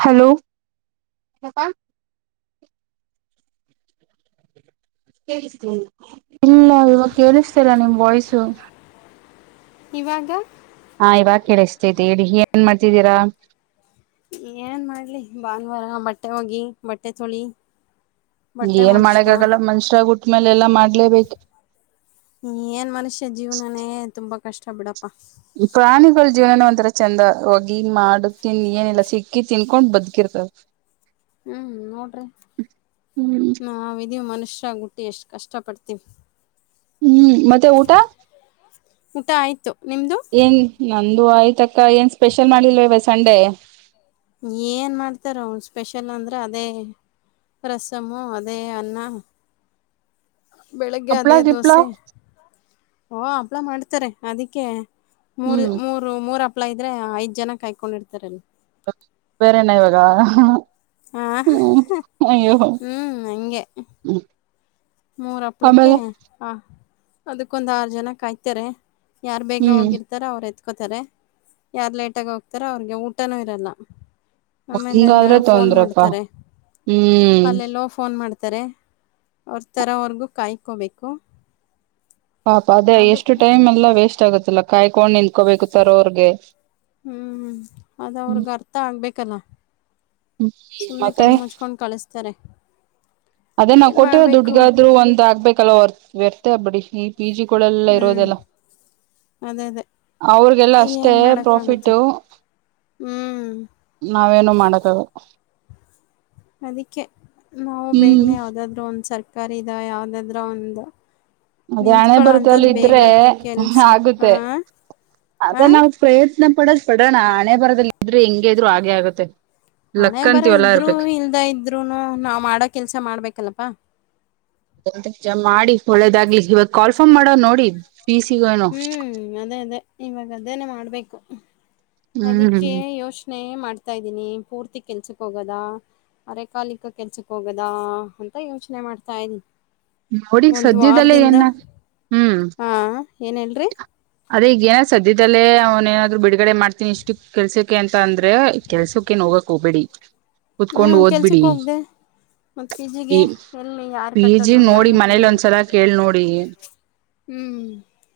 Hello. ಇಲ್ಲ ಇವಾಗ ಕೇಳಿಸ್ತಲ್ಲಾ ನಿಮ್ ವಾಯ್ಸು. ಇವಾಗ. ಹಾ ಇವಾಗ ಕೇಳಿಸ್ತೈತಿದೇ ಹೇಳಿ ಏನ್ ಮಾಡ್ತಿದ್ದೀರಾ. ಏನ್ ಮಾಡ್ಲಿ ಭಾನುವಾರ ಬಟ್ಟೆ ಒಗಿ ಬಟ್ಟೆ ತೋಳಿ. ಏನ್ ಮಾಡಕ್ಕ ಆಗಲ್ಲ ಮಾನ್ಸ್ಯಾರ್ ಆಗಿ ಹುಟ್ಟಿದ್ಮೇಲೆ ಎಲ್ಲಾ ಮಾಡ್ಲೇಬೇಕು. ಏನ್ ಮನುಷ್ಯ ಜೀವನನೇ ತುಂಬಾ ಕಷ್ಟ ಬಿಡಪ್ಪಾ. ಪ್ರಾಣಿಗಳ ಜೀವನ ಒಂಥರ ಚಂದ ಹೋಗಿ ಮಾಡ ತಿನ್ ಏನಿಲ್ಲಾ ಸಿಕ್ಕಿ ತಿನ್. ಕಕೊಂಡ್ ಬದುಕಿರ್ತವೆ. ಹ್ಮ್ ನೋಡ್ರಿ ಹ್ಮ್ ನಾವ ಇದೀವಿ ಮನುಷ್ಯರಾಗಿ ಹುಟ್ಟಿ ಎಷ್ಟ್ ಕಷ್ಟ ಪಡ್ತೀವಿ. ಹ್ಮ್ ಮತ್ತೆ ಊಟ. ಊಟ ಆಯ್ತು ನಿಮ್ದು. ಏನ್ ನಂದು ಆಯ್ತ ಅಕ್ಕ ಏನ್ ಸ್ಪೆಷಲ್ ಮಾಡಿಲ್ವವ ಸಂಡೇ. ಏನ್ ಮಾಡ್ತಾರ ಅವ ಸ್ಪೆಷಲ್ ಅಂದ್ರೆ ಅದೇ. ರಸಮು ಅದೇ ಅನ್ನ. ಬೆಳಿಗ್ಗೆ ಹಪ್ಳ ಅದೇ ಗಿಪ್ಳ ದೋಸೆ. ಓ ಆಪ್ಲೆ ಮಾಡ್ತಾರೆ ಅದಕ್ಕೆ ಮೂರು ಹ್ಮ್ ಮೂರ್. ಇರು ಮೂರ್ ಅಪ್ಲೈ ಇದ್ರೆ ಐದ ಜನ ಕಾಯ್ಕೊಂಡಿರ್ತಾರ ಅಲ್ಲಿ. ಬೇರೆನ ಇವಾಗ. ಹ ಹ್ಮ್ ಅಯ್ಯೋ. ಹ್ಮ್ ಮೂರ ಹಪ್ಳಕ್ಕೆ ಆಮೇಲೆ ಹ ಅದಕ್ಕೊಂದ ಆರು ಜನ ಕಾಯ್ತಾರೆ. ಯಾರು ಬೇಗ ಹ್ಮ್ ಹೋಗಿರ್ತಾರೋ ಅವ್ರು ಎತ್ಕೋತಾರೆ ಯಾರು ಲೇಟಾಗಿ ಹೋಗ್ತಾರ ಅವ್ರಿಗೆ ಊಟನೂ ಇರಲ್ಲ. ಆಮೇಲೆ ಎಲ್ಲ ಹಂಗಾದ್ರೆ ಫೋನ್ ತೊಂದ್ರಪ್ಪಾ ಮಾಡ್ತಾರೆ ಹ್ಮ್ ಅಲ್ಲಿ ಎಲ್ಲೋ. ಫೋನ್ ಮಾಡ್ತಾರೆ ಅವ್ರ ಥರವರ್ಗೂ ಕಾಯ್ಕೋಬೇಕು. ಪಾಪ ಅದೇ ಅದು ಎಷ್ಟು ಟೈಮ್ ಎಲ್ಲ ವೇಸ್ಟ್ ಆಗತ್ತಲ್ಲ ಕಾಯ್ಕೊಂಡ. ಕೋಬೇಕು ತರ ಅವ್ರಗೆ ಹ್ಮ. ಮತ್ತ ಆಗ್ಬೇಕಲ್ಲ ಸುಮನೆ ಮತ್ತೆ ಕಣು ಮುಚ್ಕೊಂಡು ಕಳಿಸ್ತಾರೆ. ಅದೇ ನಾವು ಏನು ಕೊಟ್ಟಿರೋ ಮಾಡಬೇಕು ದುಡ್ಗಾದ್ರು ಒಂದ ಆಗ್ಬೇಕಲ್ ವ್ಯರ್ಥಬಿಡಿ. ಪಿ ಜಿ ಕಳೆಲ್ಲ ಹ್ಞೂ ಇರೋದೆಲ್ಲ. ಅದೇ ಅದೇ ಅವ್ರಿಗೆಲ್ಲ ಅಷ್ಟೇ ಏನು ಪ್ರಾಫಿಟ್. ಮಾಡೋಕ್ಕಾಗುತ್ತೆ ಹ್ಞೂ ನಾವೇನು ಮಾಡಕಾಗಲ. ಅದಕ್ಕೆ ನಾವು ಹ್ಮ್ ಬೇಗನೆ ಯಾವುದಾದ್ರೂ ಒಂದು ಸ್. ಸರಕಾರಿದ ಯಾವ್ದಾದ್ರ ಒಂದು. ಅದೇ ಹಣೆ ನಿಂತ್ಕೊಳ್ಳೋ ಬರದಲ್ಲಿ ಅಂಥದ್ದು ಬೇಗ ಇದ್ರೆ ಕೆಲಸ ಆಗುತ್ತೆ. ಹಾಂ ಅದ ಹಾಂ ನಾವ ಪ್ರಯತ್ನ ಪಡದು ಪಡೋಣ ಹಣೆ ಬರದದಲ್ಲಿ ಇದ್ರೆ ಹೆಂಗೆ ಇದ್ರು ಆಗೆ ಆಗತ್ತೆ. ಹಣೆ ಬರದಲ್ಲಿ ಇದ್ರು ಇಲ್ದ ಇದ್ರುನು ನಾವ್ ಮಾಡೋ ಕೆಲ್ಸ ಮಾಡ್ಬೇಕಲ್ಲಪಾ. ಮಾಡಿ ಒಳ್ಳೆದಾಗ್ಲಿ ಇವಾಗ ಕಾಲ್ಫಾರ್ಮ್ ಮಾಡವ ನೋಡಿ. ಫೀಸಿಗೇನು ಹ್ಮ್ ಅದೇ ಅದೇ ಇವಾಗ ಅದೇನೆ ಮಾಡ್ಬೇಕು ಅದಕ್ಕೆ ಹ್ಮ್ ಯೋಚನೆ. ಚನೆ ಮಾಡ್ತಾ ಇದ್ದೀನಿ ಪೂರ್ತಿ ಕೆಲ್ಸಕ್ ಹೋಗೋದ. ಅರೆ ಕಾಲಿಕ ಕೆಲ್ಸಕ್ ಹೋಗೋದಾ ಅಂತ ಯೋಚನೆ ಮಾಡ್ತಾ ಇದೀನಿ. ನೋಡಿ ಈಗ ಒಂದ್ ಸದ್ಯದಲ್ಲೇ ವಾರದಿಂದ ಏನ ಹ್ಮ್ ಹಾ ಏನ್ ಹೇಳ್ರಿ. ಅದೇ ಈಗ ಸದ್ಯದಲ್ಲೇ ಅವ್ನ ಏನಾದ್ರು ಬಿಡುಗಡೆ ಮಾಡ್ತೀನಿ ಇಷ್ಟು ಕೆಲ್ಸ. ಅಂತ ಅಂದ್ರೆ ಕೆಲ್ಸಕ್ಕೇನ್ ಹೋಗಕ್ ಹೋಗ್ಬೇಡಿ ಕುತ್ಕೊಂಡ್ ಓದ್ಬಿಡಿ ಮತ್ತ ಈ ಪೀಜಿಗೆ ಎಲ್ ಯಾರ್ ಪಿ ಜಿ ಕಟ್ಟೋದು ನೋಡಿ ಯಾರ್ನ್ನ ಮನೇಲಿ ಕೇಳದು ಒಂದ್ಸಲ ಮನೇಲಿ ಕೇಳ್ ಒಂದ್ಸಲ ನೋಡಿ ಕೇಳ ಹ್ಮ್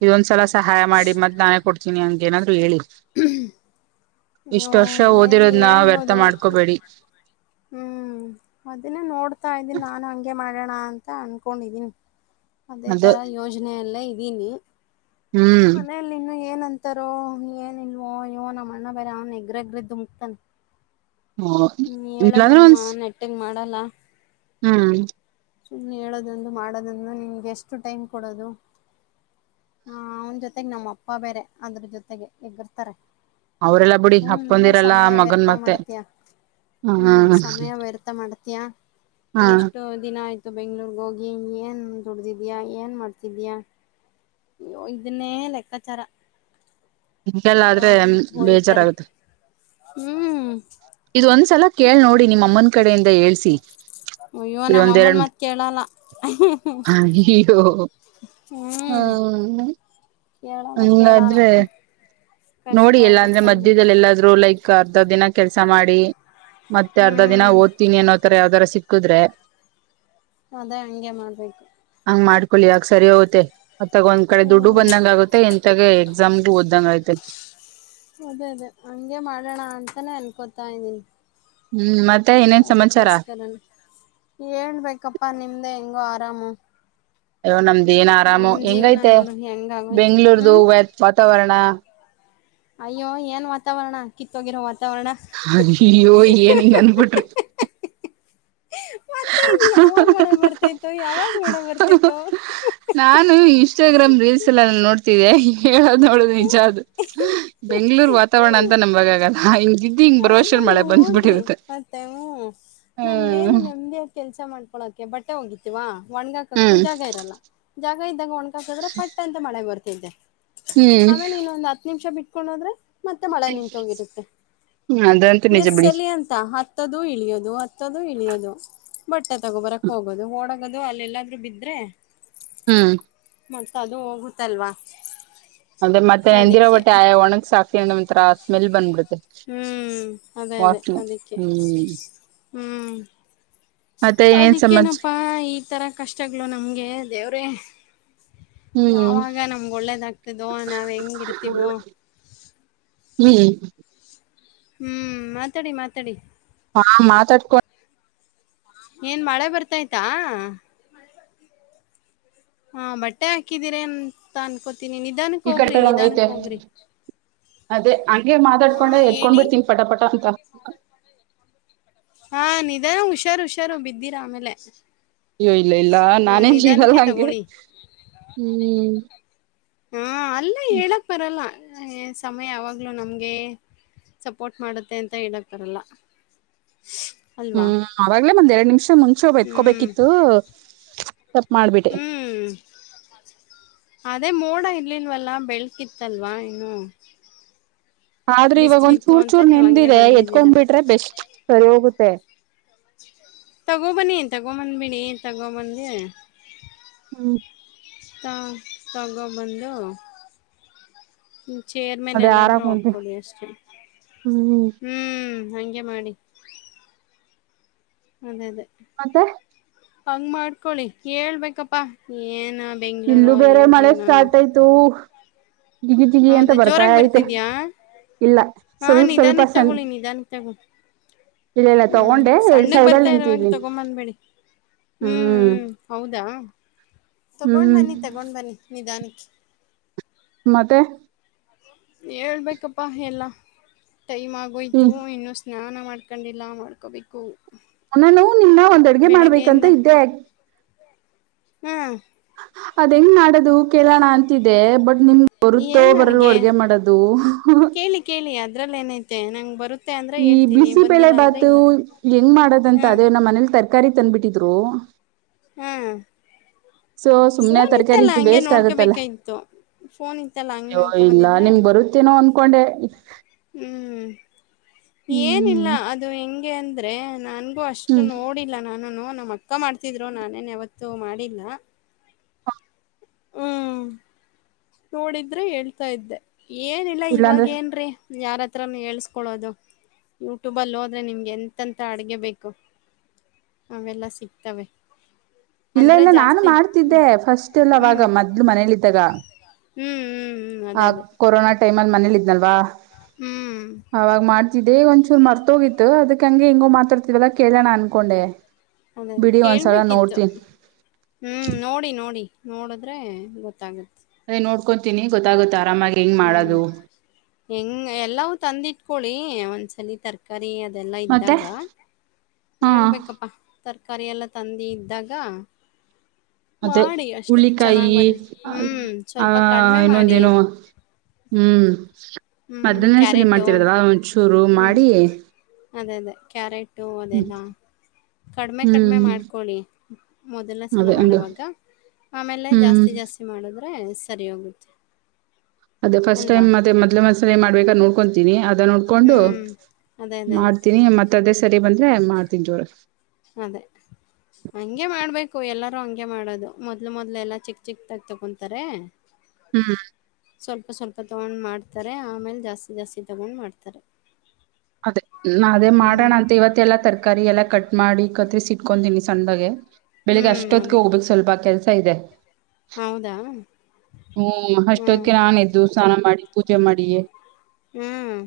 ಇದೊಂದ್ಸಲ ಸಹಾಯ ಮಾಡಿ ಮತ್ತೆ ನಾನೇ ಕೊಡ್ತೀನಿ ಹಂಗಗೆ ಏನಾದ್ರು ಹೇಳಿ ಅಯ್ಯೋ ಇಷ್ಟ ವರ್ಷ ಮನೆಯಲ್ಲಿ ಓದಿರೋದ ನ ವ್ಯರ್ಥ ಹೇಳ್ಬೋದು ಮಾಡ್ಕೋಬೇಡಿ [inaudible] ಅದನ್ನ ನೋಡ್ತಾ ಇದ್ದೀನಿ ನಾನು ಹಂಗೆ ಮಾಡೋಣ ಅಂತ ಅನ್ಕೊಂಡಿದೀನಿ ಅದೇ ಅದ ತರ ಯೋಜನೆ ಎಲ್ಲ ಇದ್ದೀನಿ ಹ್ಮ್ ನಲ್ಲಿ ಇನ್ನು ಏನ್ ಅಂತಾರೋ ಏನ್ ಇಲ್ವೋ ಇವೋ ನಮ್ಮ ಅಣ್ಣ ಬೇರೆ ಅವನ ಎಗ್ರಗ್ರಿ ದುಮುಕ್ತಾನೆ ಹ್ಮ ಇಲ್ಲಾಂದ್ರೆ ಹೇಳದನ್ ಒಂದ ಮಾ ನೆಟ್ಟಿಂಗ್ ಮಾಡಲ್ಲ ಹ್ಮ್ ಸು ಹೇಳೋದಂದು ಮಾಡೋದಂದು ನಿಮ್ಗೆ ಎಷ್ಟು ಟೈಮ್ ಕೊಡೋದು ಹ ಅವನ್ ಜೊತೆಗೆ ನಮ್ಮ ಅಪ್ಪ ಬೇರೆ ಅದ್ರ ಜೊತೆಗೆ ಹೆಗರ್ತಾರೆ ಅವರೆಲ್ಲಾ ಬಿಡಿ ಸುಮನೆ ಅಪ್ಪಂದಿರಲ್ಲ ಸಮಯ ಮಗನ್ ವ್ಯರ್ಥ ಮತ್ತೆ ಮಾಡ್ತಿಯ ಹ್ಮ್ ಹ್ಮ ಸಮಯ ವ್ಯರ್ಥ ಮಾಡ್ತೀಯಾ ಹಾ ಎಷ್ಟು ದಿನ ಆಯತು ಇ ಬೆಂಗ್ಳೂರ್ಗ ಹೋಗಿ ಏನು ದುಡ್ದಿದ್ಯಾಾ ಏನ್ ಮಾಡ್ತಿದೀಯಾ ಅಯ್ಯೋ ಇದನ್ನೇ ಲೆಕ್ಕಾಚಾರ ಹಗೆಲ್ಲ ಆದ್ರೆ ಯಾವಾಗೂ ಬಯ್ತಾರೆ ಬೇಜಾರಾಗುತ್ತೆ ಹ್ಮ್ ಇದ ಒಂದ್ಸಲ ಕೇಳಳ್ ನೋಡಿ ನಿಮ್ಮ ಅಮ್ಮನ ಕಡೆಯಿಂದ ಹೇಳ್ಸಿ ಅಯ್ಯೋ ಇದು ನಮ್ಮ ಒಂದು ಅಮ್ಮನ್ ಇರಡು ಮತ್ ಕೇಳಲ್ಲ ಅಯ್ಯೋ ಹ್ಮ್ ಹ್ಮ ಕೇಳಲ್ಲ ಕೇಳಲ್ಲ ಹಂಗಾದ್ರೆ ಕಷ್ಟ ನೋಡಿ ಎಲ್ಲಾ ಅಂದ್ರೆ ಇರುತ್ತೆ ನಮ್ಗೆ ಮಧ್ಯದಲ್ಲಿ ಎಲ್ಲಾದ್ರೂ ಲೈಕ್ ಅರ್ಧ ದಿನ ಕೆಲ್ಸ ಮಾಡಿ ಮತ್ತೆ ಅರ್ಧ ದಿನ ಹ್ಮ್ ಓದ್ತೀನಿ ಅನ್ನೋತರ ಯಾವ್ದಾರ ಸಿಕ್ಕುದ್ರೆ ಅದೇ ಹಂಗೆ ಮಾಡ್ಬೇಕು ಹಂಗ್ ಮಾಡ್ಕೊೊಳ್ಳಿ ಯಗ ಸರಿ ಹೋಗತ್ತೆ ಮತ್ತಾಗ ಒಂದ್ ಕಡೆ ದುಡ್ಡು ಹ್ಮ್ ಬಂದಂಗ ಆಗುತ್ತೆ ಜಾಗ ಎಕ್ಸಾಮ್ಗೆು ಓದ್ದಂಗ ಆಗತೈತಿ ಅದೇ ಅದೇ ಹಂಗೆ ಮಾಡೋಣ ಅಂತಾನೇ ಅನ್ಕೋತಾ ಇದ್ದೀನಿ ಹ್ಮ್ ಮತ್ತೆ ಇನೇನ್ ಸಮಾಚಾರ ಅದಕ್ಕೋಸ್ಕರನೇ ಹೇಳ್ಬೇಕಪ್ಪಾ ನಿಮ್ದೇ ಹೆಂಗೋ ಆರಾಮು ಅಯ್ಯೋ ನಮ್ದ ಏನ್ ಆರಾಮು ನಮ್ ಜೀವನ ಹೆಂಗೈತೆ ನೋಡು ಹೆಂಗಾಗೋಯ್ತು ಬೆಂಗ್ಳೂರ್ದು ಹ್ಮ್ ವ ವಾತಾವರಣ [inaudible] ಅಯ್ಯೋ ಏನ್ ವಾತಾವರಣ ಕಿತ್ತೋಗಿರೋ ವಾತಾವರಣ ಅ ಅಯ್ಯೋ ಏನಹಿಂಗ ಅನ್ಬಿಟ್ರಿ ಮತ್ತೆ ಇದ ಯಾವಾಗ ಮಳೆ ಬರ್ತೈತೋ ಯಾವಾಗ್ ಮೊಡ ಬರ್ತೈತೋ ನಾನು ಇನ್ಸ್ಟಾಗ್ರಾಮ್ ರೀಲ್ಸ್ ಎಲ್ಲ ನೋಡ್ತಿದ್ದೆ ಹೇಳದು್ ನೋಡುದು ನಿಜ ಅದು ಬೆಂಗ್ಳೂರ್ ವಾತಾವರಣ ಹ್ಮ್ ಅಂತ ನಮಾಗ ಆಗಲ್ಲ ಹಿಂಗ್ ಬಿದ್ದಿ ಹಿಂಗ್ ಅದ ಬರುವಷ ಮಳೆ ನೋಡ್ರಿ ಬಂದ್ಬಿಟ್ಟಿರುತ್ತೆ ಮತ್ತೆ ಹ ನಮ್ಗೇನು ಹ್ಮ್ ನೆಮ್ಮ ಕೆಲ್ಸ ಮಾಡ್ಕೊಳಕಕ್ಕೆ ಬಟ್ಟೆ ಹೋಗಿತಿವಾ ಒಣ್ಗಾಕಕ್ಕೆ ಹ್ಮ್ ಜಾಗ ಇರಲ್ಲ ಜಾಗ ಇದ್ದಾಗ ಒಣ್ಗ ್ರೆ ಪಟ್ಟ ಅಂತ ಮಳೆ ಬರ್ತಿದ್ದೆ ಹ್ಮ್ ಆಮೇಲೆ ಇನ್ನೊಂದ್ ಹತ್ ನಿಮಿಷ ಬಿಟ್ಕೊಂಡೋದ್ರೆ ಮತ್ತೆ ಮಳೆ ನಿಂತೋಗಿರುತ್ತೆ ಅದಂತೂ ನಿಜ ಎಸ್ ಬಿಡಿ ಅಲ್ಲಿ ಅಂತ ಹತ್ತದು ಇಳಿಯೋದು ಹತ್ತದು ಇಳಿಯೋದು ಬಟ್ಟೆ ತಗೋಬರಕ್ ಹೋಗೋದು ಓಡ ಅದು ಅಲ್ಲೆಲ್ಲಾದ್ರೂ ಬಿದ್ರೆ ಹ್ಮ್ ಮತ್ತೆ ಅದು ಹೋಗುತ್ತಲ್ವಾ ಅಂದ್ರೆ ಮತ್ತೆ ನೆಂದಿರೋ ಅದಕ್ಕೆ ಒಟ್ಟೆ ಆ ಒಣಗಕ್ ಸಾಕಲಿ ಅ ಒಂರ ಸ್ಮೆಲ್ ಬಂದ್ಬಿಡುತ್ತೆ ಹ್ಮ್ ಅದೇ ಅದೇ ವಾಸನೆ ಅದಿಕ್ಕೆ ಹ್ಮ್ ಹ್ಮ್. ಮತ್ತೆ ಏನೇನ್ ಸಮಾಚ ಅದಕ್ಕೇನಪ್ಪಾ ಈ ತರ ಕಷ್ಟಗ್ಗಳು ನಮ್ಗೆ ದೇವ್ರೇ. ಹ್ಮ್ ಯಾವಾಗ ನಮ್ಗ್ ಒಳ್ಳೇದಾಗಗ್ತದೋ ನಾವ್ ಹೆಂಗ ಇರ್ತಿವೋ. ಹ್ಮ್ ಹ್ಮ್ ಮಾತಾಡಿ ಮಾತಾಡಿ. ಹಾ ಮಾತಾಡ್ಕೊ ಏನ್ ಮಳೆ ಬರ್ತಾಯ್ತಾ? ಹಾ ಬಟ್ಟೆ ಹಾಕಿದೀರ ಅಂತ ಅನ್ಕೋತೀನಿ ನಿಧಾನಕ್ ಈ ಹೋಗ್ರಿ ಕಟ್ಟೆ ನಿಧಾನಕ್ ಒಂದೈತೆ ಹೋಗ್ರಿ. ಅದೇ ಹಂಗೆ ಹಾ ಮಾತಾಡ್ಕೊಂಡೆ ಎತ್ಕೊಂಡ್ ಹೇಳಿ ಬಿರ್ತೀನಿ ಪಟಾಪಟ ಅಂತ. ಹಾ ನಿಧಾನ ಹುಷಾರು ಹುಷಾರು ಬಿದ್ದಿರಾ ಆಮೇಲೆ. ಏ ಇಲ್ಲ ಇಲ್ಲ ಹ ನಾನೇನ್ ಬಿಳಲ್ಲ ನಿಧಾನಕ್ಕೆ ಹಂಗೆ ತಗೊಳ್ಳಿ ಹ್ಮ್. ಹಾ ಅಲ್ ಹ್ಮ್ ಬರಲ್ಲ ಎ ಸಮಯ ಯಾವಾಗ್ಲುೂ ನಮ್ಗೆ ಸಪೋರ್ಟ್ ಮಾಡುತ್ತೆ ಅಂತ ಹೇಳಕ್ ಬರಲ್ಲ. [inaudible] ಅಲ್ವಾ ಹ್ಮ್ ಅವಾಗ್ಲೇ ಒಂದ್ ಎರಡ್ ನಿಮಿಷ ಮುಂಚೆ ಒ ಹ್ಮ್ ಎತ್ಕೋಬೇಕಿತ್ತು ತಪ್ ಮಾಡ್ಬಿಟ್ಟೆ. ಹ್ಮ್ ಅದೇ ಮೋಡ ಇರ್ಲಿಲ್ವಲ್ಲ ಬೆಳ್ಕಿತ್ತಲ್ವಾ ಇನ್ನು. ಆದ್ರೆ ಇವಾಗ ಒಂದ್ ಬಿಸ್ಲಿತ್ತು ಚೂರ್ ಅಂತ ಚೂರ್ ನೀವ್ ಹಂಗೆ ನಿಂತಿದೆ ಬಂದಿದ್ದೀರಾ ಎತ್ಕೊಂಡ್ ಬಿಟ್ರೆ ಬೆಸ್ಟ್, ಸರಿ ಹೋಗುತ್ತೆ. ತಗೋಬನ್ನಿ ತಗೊಬಂದ್ಬಿಡಿ ತಗೊಬಂದಿ ಹ್ಮ್ ಹಾಂ ತಗೊಬಂದು ಹಂ ಚೇರ್ ಮೇಲೆ ಅದೇ ಆರಾಮ್ ಎಲ್ಲಾದ್ರೂ ಉಂಟು ಹಾಕ್ಕೊಳ್ಳಿ ಅಷ್ಟೇ. ಹ್ಮ್ ಹ್ಮ್ ಹಂಗೆ ಮಾಡಿ. ಅದೇ ಅದೇ. ಮತ್ತೆ ಹಂಗ ಮಾಡ್ಕೊಳ್ಳಿ, ಹೇಳ್ಬೇಕಪ್ಪಾ ಏನ್ ಇಲ್ಲೂ ಬೆಂಗಳೂರು ಬೇರೆ ಏನ್ ಮಳೆ ಜೀವ್ನಾನೊ. [inaudible] ಜಿಗಿ ಜಿಗಿ ಅಂತ ಹೌದಾ ಬರ್ತಾ ಜೋರಾಗಿ ಐತೆ ಬರ್ತಿದ್ಯಾ? ಇಲ್ಲ ಹಾ ಸ್ವಲ್ಪ ಸ್ವಲ್ಪ ನಿಧಾನಕ್ಕ್ ಸಣ್ಣ ತಗೊಳ್ಳಿ ನಿಧಾನಕ್ ತಗೋ ಇಲ್ಲ ಇಲ್ಲ ಹ್ಮ್ ತಗೊಂಡೆ ಎರಡ್ ಸಣ್ಣಗ್ ಸೈಡ್ ಬರ್ತಾ ಅಲ್ಲಿ ಇರವಾಗೆ ನಿಂತಿದ್ವಿ ತಗೊಂಬಂದ್ಬಿಡಿ ಹ್ಮ್ ಹ್ಮ್. ಹೌದಾ ತಗೊಂಡು ಹ್ಮ್ ಬನ್ನಿ ತಗೊಂಡು ಬನ್ನಿ ನಿಧಾನಕ್ಕೆ. ಮತ್ತೆ ಹೇಳ್ಬೇಕಪ್ಪಾ ಎಲ್ಲ ಟೈಮ್ ಹ್ಮ್ ಆಗೋಯ್ತು ಇನ್ನು ಸ್ನಾನ ಮಾಡ್ಕೊಂಡಿಲ್ಲ ಮಾಡ್ಕೋಬೇಕು. ನಾನು ನಿನ್ನೆ ಒಂದ್ ಅಡ್ಗೆ ಮಾಡ್ಬೇಕಂತ ಇದ್ದೆ. ಹ್ಮ. ಅದ್ ಹೆಂಗ್ ಮಾಡದು ಕೇಳೋಣ ಅಂತಿದೆ ಬಟ್ ನಿಮ್ ಬರುತ್ತೋ ಬರಲ್ವೋ ಅಡ್ಗೆ ಮಾಡೋದು. ಕೇಳಿ ಕೇಳಿ ಅದ್ರಲ್ಲಿ ಏನೈತೆ ನಂಗೆ ಬರುತ್ತ್ ಈ ಬಿಸಿಬೇಳೆ ಬಾತು ಹೆಂಗ್ ಮಾಡದಂತ ಹಾ ಅದೇ ನಮ್ಮ್ ಮನೇಲಿ ತರಕಾರಿ ತಂದ್ಬಿಟ್ಟಿದ್ರು. ಹ್ಮ ಸೊ ಸುಮ್ನೆ ಫೋನ್ ತರಕಾರಿ ಇತ್ತಲ್ಲ ಇದು ಹಂಗೆ ವೇಸ್ಟ್ ಆಗತ್ತಲ್ಲ ನೋಡ್ಕೋಬೇಕಾಗಿತ್ತು. ಫೋನ್ ಇತ್ತಲ್ಲ ಹಂಗ್ ಅಯ್ಯೋ ನೋಡ್ಕೊ ಇಲ್ಲ ಬಂದಿದ್ರೆ. ನಿಮ್ಗ್ ಬರುತ್ತೇನೋ ಅನ್ಕೊಂಡೆ. ಹ್ಮ್ ಏನಿಲ್ಲ ಹ್ಮ್ ಅದು ಹೆಂಗೆ ಅಂದ್ರೆ ನನ್ಗೂ ಅಷ್ಟ್ ಅಷ್ಟು ಹ್ಮ್ ನೋಡಿಲ್ಲ ನಾನುನು ನಮ್ಮ ಅಕ್ಕ ಮಾಡ್ತಿದ್ರು ನಾನೇನ್ ಯಾವತ್ತುೂ ಮಾಡಿಲ್ಲ ಹ್ಮ್ ನೋಡಿದ್ರೆ ಹೇಳ್ತಾ ಇದ್ದೆ ಏನಿಲ್ಲ ಇವಾಗ ಇಲ್ಲಾಂದ್ರೆ ಏನ್ರೀ ಯಾರ ಹತ್ರನು ಹೇಳ್ಸ್ಕೊೊಳ್ಳೋದು ಯೂಟ್ಯೂಬಲ್ಲಿ ಹೋದ್ರೆ ನಿಮ್ಗೆ ಎಂತಂತ ಅಡ್ಗೆ ಬೇಕು ಅವೆಲ್ಲ ಸಿಗ್ತವೆ ಇಲ್ಲ ಅಂದ್ರೆ ಇಲ್ಲ ನಾನು ಜಾಸ್ತಿ ಮಾಡ್ತಿದ್ದೆ ಹ್ಮ್ ಫಸ್ಟ್ ಎಲ್ಲ ಅವಾಗ ಮದ್ಲು ಮನೇಲಿ ಇದಿದ್ದಾಗ ಹ್ಮ್ ಹ್ಮ್ ಹ್ಮ್ ಆ ಅದೇ ಅದೇ ಕೊರೋನಾ ಟೈಮ್ ಅಲ್ಲಿ ಮನೇಲಿ ಇದ್ನಲ್ವಾ ಹ್ಮ್ ಅವಾಗ ಮಾಡ ಇದೇ ಒಂದ್ಚೂರು ಮರ್ತೋಗಿತ್ತು ಅದಕ್ ಹಂಗೆ ಹಿಂಗೋಗ ಮಾತಾಡ್ತವಲ್ಲ ಕೇಳೋಣ ಅನ್ಕೊಂಡೆ ಅದದೇ ಬಿಡಿ ಒಂದ್ಸಲ ಕೇಳ್ಬೇಕಿತ್ತು ನೋಡ್ತೀನಿ ಹ್ಮ್ ನೋಡಿ ನೋಡಿ ನೋಡಿದ್ರೆ ಗೊತ್ತಾಗುತ್ತೆ ಅದ ನೋಡ್ಕೊತಿನಿ ಗೊತ್ತಾಗುತ್ತ ಆರಾಮಾಗಿ ಹೆಂಗ್ ಹ್ಮ್ ಮಾಡೋದು ಹೆಂಗ್ ಎಲ್ಲವುೂ ತಂದಿಟ್ಕೊೊಳ್ಳಿ ಒಂದ್ಸಲ ತರ್ಕಾರಿ ಕರಿ ಅದೆಲ್ಲ ಮತ್ತೆ ಇದ್ದಾಗ ಹಾ ಹೇಳ್ಬೇಕಪ್ಪಾ ತರಕಾರ ಎಲ್ಲ ತಂದುಿ ಇದ್ದಾಗ ಮತ್ತೆ ಮಾಡಿ ಅಷ್ಟೆ ಚೆನ್ನಾಗ್ ಹುಳ್ಳಿಕಾಯಿ ಬರ ಹ್ಮ್ ಆ ಸ್ವಲ್ಪ ಕಡಿಮೆ ಮಾಡಿ. ಇನ್ನೊಂದೇನುೋ ಹ್ಮ್ ಹ್ಮ್ ಮಧ್ಯಾಹ್ನ ಸಲಿ ಕ್ಯಾರೆಟು ಮಾಡ್ತಿರದಲ್ಲ ಒಂಚೂರು ಹ್ಮ್ ಮಾಡಿ ಅದೇ ಅದೇ ಕ್ಯಾರೆಟು ಅದೆಲ್ಲ ಕಡಿಮೆ ಕಡಿಮೆ ಹ್ಮ್ ಮಾಡ್ಕೊಳ್ಳಿ ಮೊದಲನೇ ಸಲ ಅದೇ ಹಂಗೆ ಮಾಡವಾಗ ಆಮೇಲೆ ಹ್ಮ್ ಜಾಸ್ತಿ ಜಾಸ್ತಿ ಮಾಡಿದ್ರೆ ಸರಿ ಹೋಗುತ್ತೆ ಅದೇಫಸ್ಟ್ ಟೈ್ ಅಲ್ವಾ ಮತ್ತೆ ಮದ್ಲೆ ಮಸ ಮಾಡಬೇಕಾೋ ಕೊತೀನಿ ಅದ ನಡ್ಕೊಂಡು ಹ್ಮ್ ಅದೇ ಅದೇ ಅದೇ ಮಾಡ್ತೀನಿ ಮತ್ತತ್ ಅದೇ ಸರಿ ಬಂದ್ರೆ ಮಾಡ್ತೀನಿ ಜೋರ ಅದೇ ಹಂಗೆ ಮಾಡ್ಬೇಕು ಎಲ್ಲಾರೂ ಹಂಗೆ ಮಾಡೋದು ಮೊದ್ಲು ಮೊದ್ಲು ಎಲ್ಲಾ ಚಿಕ್ ಚಿಕ್ತಾಗ ತಕೊಂತಾರೆ ಹ್ಮ್ ಸ್ವಲ್ಪ ಸ್ವಲ್ಪ ತಗೊಂಡ್ ಮಾಡ್ತಾರೆ ಆಮೇಲೆ ಜಾಸ್ತಿ ಜಾಸ್ತಿ ತಗೊಂಡ್ ಮಾಡ್ತಾರೆ ಅದೇ ನಾ ಅದೇ ಮಾಡೋಣ ಹ್ಮ್ ಅಂತ ಇವತ್ತ ಎಲ್ಲಾ ತರಕಾರಿ ಎಲ್ಲಾ ಕಟ್ ಮಾಡಿ ಕತ್ರಿಸ್ ಇಟ್ಕೊತೀನಿ ಸಣ್ಣಗೆ ಬೆಳಿಗ್ಗೆ ಹ್ಮ್ ಅಷ್ಟೊತ್ತಿಗೆ ಅದೇ ಹೋಗ್ಬೇಕಕ್ ಸ್ವಲ್ಪ ಕೆಲ್ಸ ಇದೆ ಹೌದಾ ಹ್ಮ ಹ್ಮ್ ಅಷ್ಟಕಿ ನಾನಿದ್ದು ಸ್ನಾನ ಮಾಡಿ ಪೂಜೆ ಮಾಡಿಯೇ ಹ್ಮ್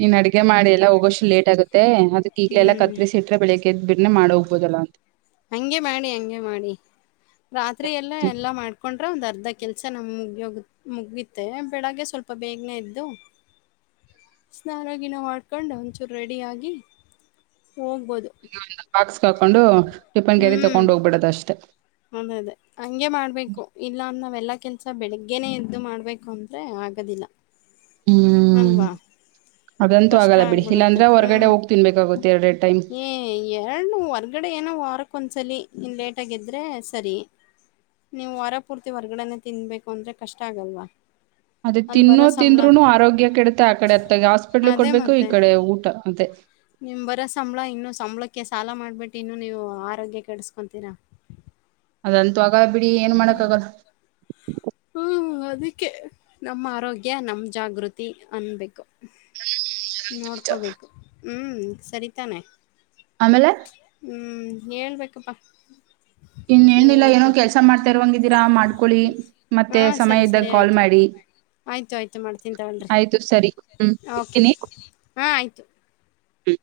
ನೀನ್ ಅಡ್ಗೆ ಮಾಡಿ ಎಲ್ಲ ಹೋಗೋಷ್ಟು ಲೇಟ್ ಆಗುತ್ತೆ ಅದಕ್ಕೆ ಈಗ್ಲೆಲ್ಲ ಹ್ಮ್ ಕತ್ರಿಸಿಸಿ ಇ ಬೆಳಗ್ದ ಬಿನೆ ಮಾಡ ಹೋಗ್ಬುದದಲ್ಲ ಅಂತ ಹಂಗೆ ಮಾಡಿ ಹಂಗೆ ಮಾಡಿ ರಾತ್ರಿ ಎಲ್ಲ ಎಲ್ಲಾ ಮಾಡ್ಕೊಂಡ್ರೆ ಒಂದ್ ಅರ್ಧ ಕೆಲ್ಸ ನಮ್ ಮುಗೋಗ ಮುಗಿತೆ ಬೆಳಗ್ಗೆ ಸ್ವಲ್ಪ ಪಪ್ಪ ಬೇಗನೆ ಇದ್ದು [inaudible] ಸ್ನಾನಗಿನ ಮಾಡ್ಕೊಂಡು ಒಂಚೂರು ರೆಡಿಯಾಗಿ ಹೋಗ್ಬೋದು ಒ ಬಾಕ್ಸ್ ಹಾಕೊಂಡು ಟಿಪನ್ ಕ್ಯರಿ ತಕೊಂಡು ಹೋಗ್ಬಿಡದ ಅಷ್ಟೇ ಅೌದ ಅದೇ ಹಂಗೆ ಮಾಡ್ಬೇಕು ಇಲ್ಲ ಅಂದ ನಾವ್ ಎಲ್ಲಾ ಕೆಲ್ಸ ಬೆಳಿಗ್ಗೆನೆ ಎದ್ದು ಮಾಡ್ಬೇಕು ಅಂತ ಮತ್ತೆ ಆಗದಿಲ್ಲ ಹ್ಮ್ ಅಲ್ವಾ ಅದಂತೂ ಕಷ್ಟ ಆಗಲ್ಲ ಬಿಡಿ ಆಗ್ಬಿಡುತ್ತೆ ಇಲ್ಲಾಂದ್ರೆ ಹೊರಗಡೆ ಹ್ಮ್ ಹೋಗ್ ತಿನ್ಬೇಕಾಗುತ್ತೆ ಎರಡೆರಡು ಟೈಮ್ ಏ ಎ ಹೊರ್ಗಡೆ ಏನೋ ವಾರಕ್ಕ ಒಂದ್ಸಲ ಇನ್ನು ಲೇಟಾಗಿದ್ರೆ ಸರಿ ನೀವು ವಾರ ಪೂರ್ತಿ ಹೊರ್ಗಡೆನೆ ತಿನ್ಬೇಕು ಅಂದ್ರೆ ಕಷ್ಟ ಆಗಲ್ವಾ ಅದೇ ಅಲ್ಲಿ ತಿನ್ನೋ ಬರೋ ಸಂಬಳ ತಿಂದ್ರುನು ಆರೋಗ್ಯ ಕೆಡುತ್ತೆ ಆ ಕಡೆ ಅತ್ತ ಹಾಸ್ಪಿಟ್ಲ್ ಅದೇ ಕೊಡ್ಬೇಕು ಈ ಮತ್ತೆ ಕಡೆ ಊಟ ಅದೇ ನಿಮ್ ಬರೋ ಸಂಬಳ ಇನ್ನು ಸಂಬಳಕ್ಕೆ ಸಾಲ ಮಾಡ್ಬಿಟ್ಟು ಇನ್ನು ನೀವು ಆರೋಗ್ಯ ಕೆಡಸ್ಕೊತೀರಾ ಅದಂತೂ ಆಗ ಬಿಡಿ ಏನ್ ಮಾಡಕ್ಕ ಆಗಲ್ಲ ಹ್ಮ ಹ ಅದಕ್ಕೆ ನಮ್ಮ ಆರೋಗ್ಯ ನಮ್ಮ ಜಾಗೃತಿ ಅನ್ಬೇಕು ನೋಡ್ಕೋಬೇಕು ಹ್ಮ್ ಸರಿತಾನೆ ಆಮೇಲೆ ಹ್ಮ್ ಹೇಳ್ಬೇಕಪ್ಪಾ ಇನ್ನ ಏನಿಲ್ಲ ಏನೋ ಏನೈತೆ ಕೆಲ್ಸ ಮಾಡ್ತಾ ಇರ್ವಂಗಿದ್ದೀರಾ ಮಾಡ್ಕೊಳ್ಳಿ ಮತ್ತೆ ಹಾ ಸರಿ ಸಮಯ ಇದ್ದಾಗ ಸರಿ ಕಾಲ್ ಆಯ್ತು ಮಾಡಿ ಆಯ್ತು ಆಯ್ತು ಮಾಡ್ತೀನಿ ತಗಳರಿ ಆಯ್ತು ಸರಿ ಹ್ಮ್ ಓಕೆ ಇಡ್ತೀನಿ ಹಾ ಆಯ್ತು ಹ್ಮ್.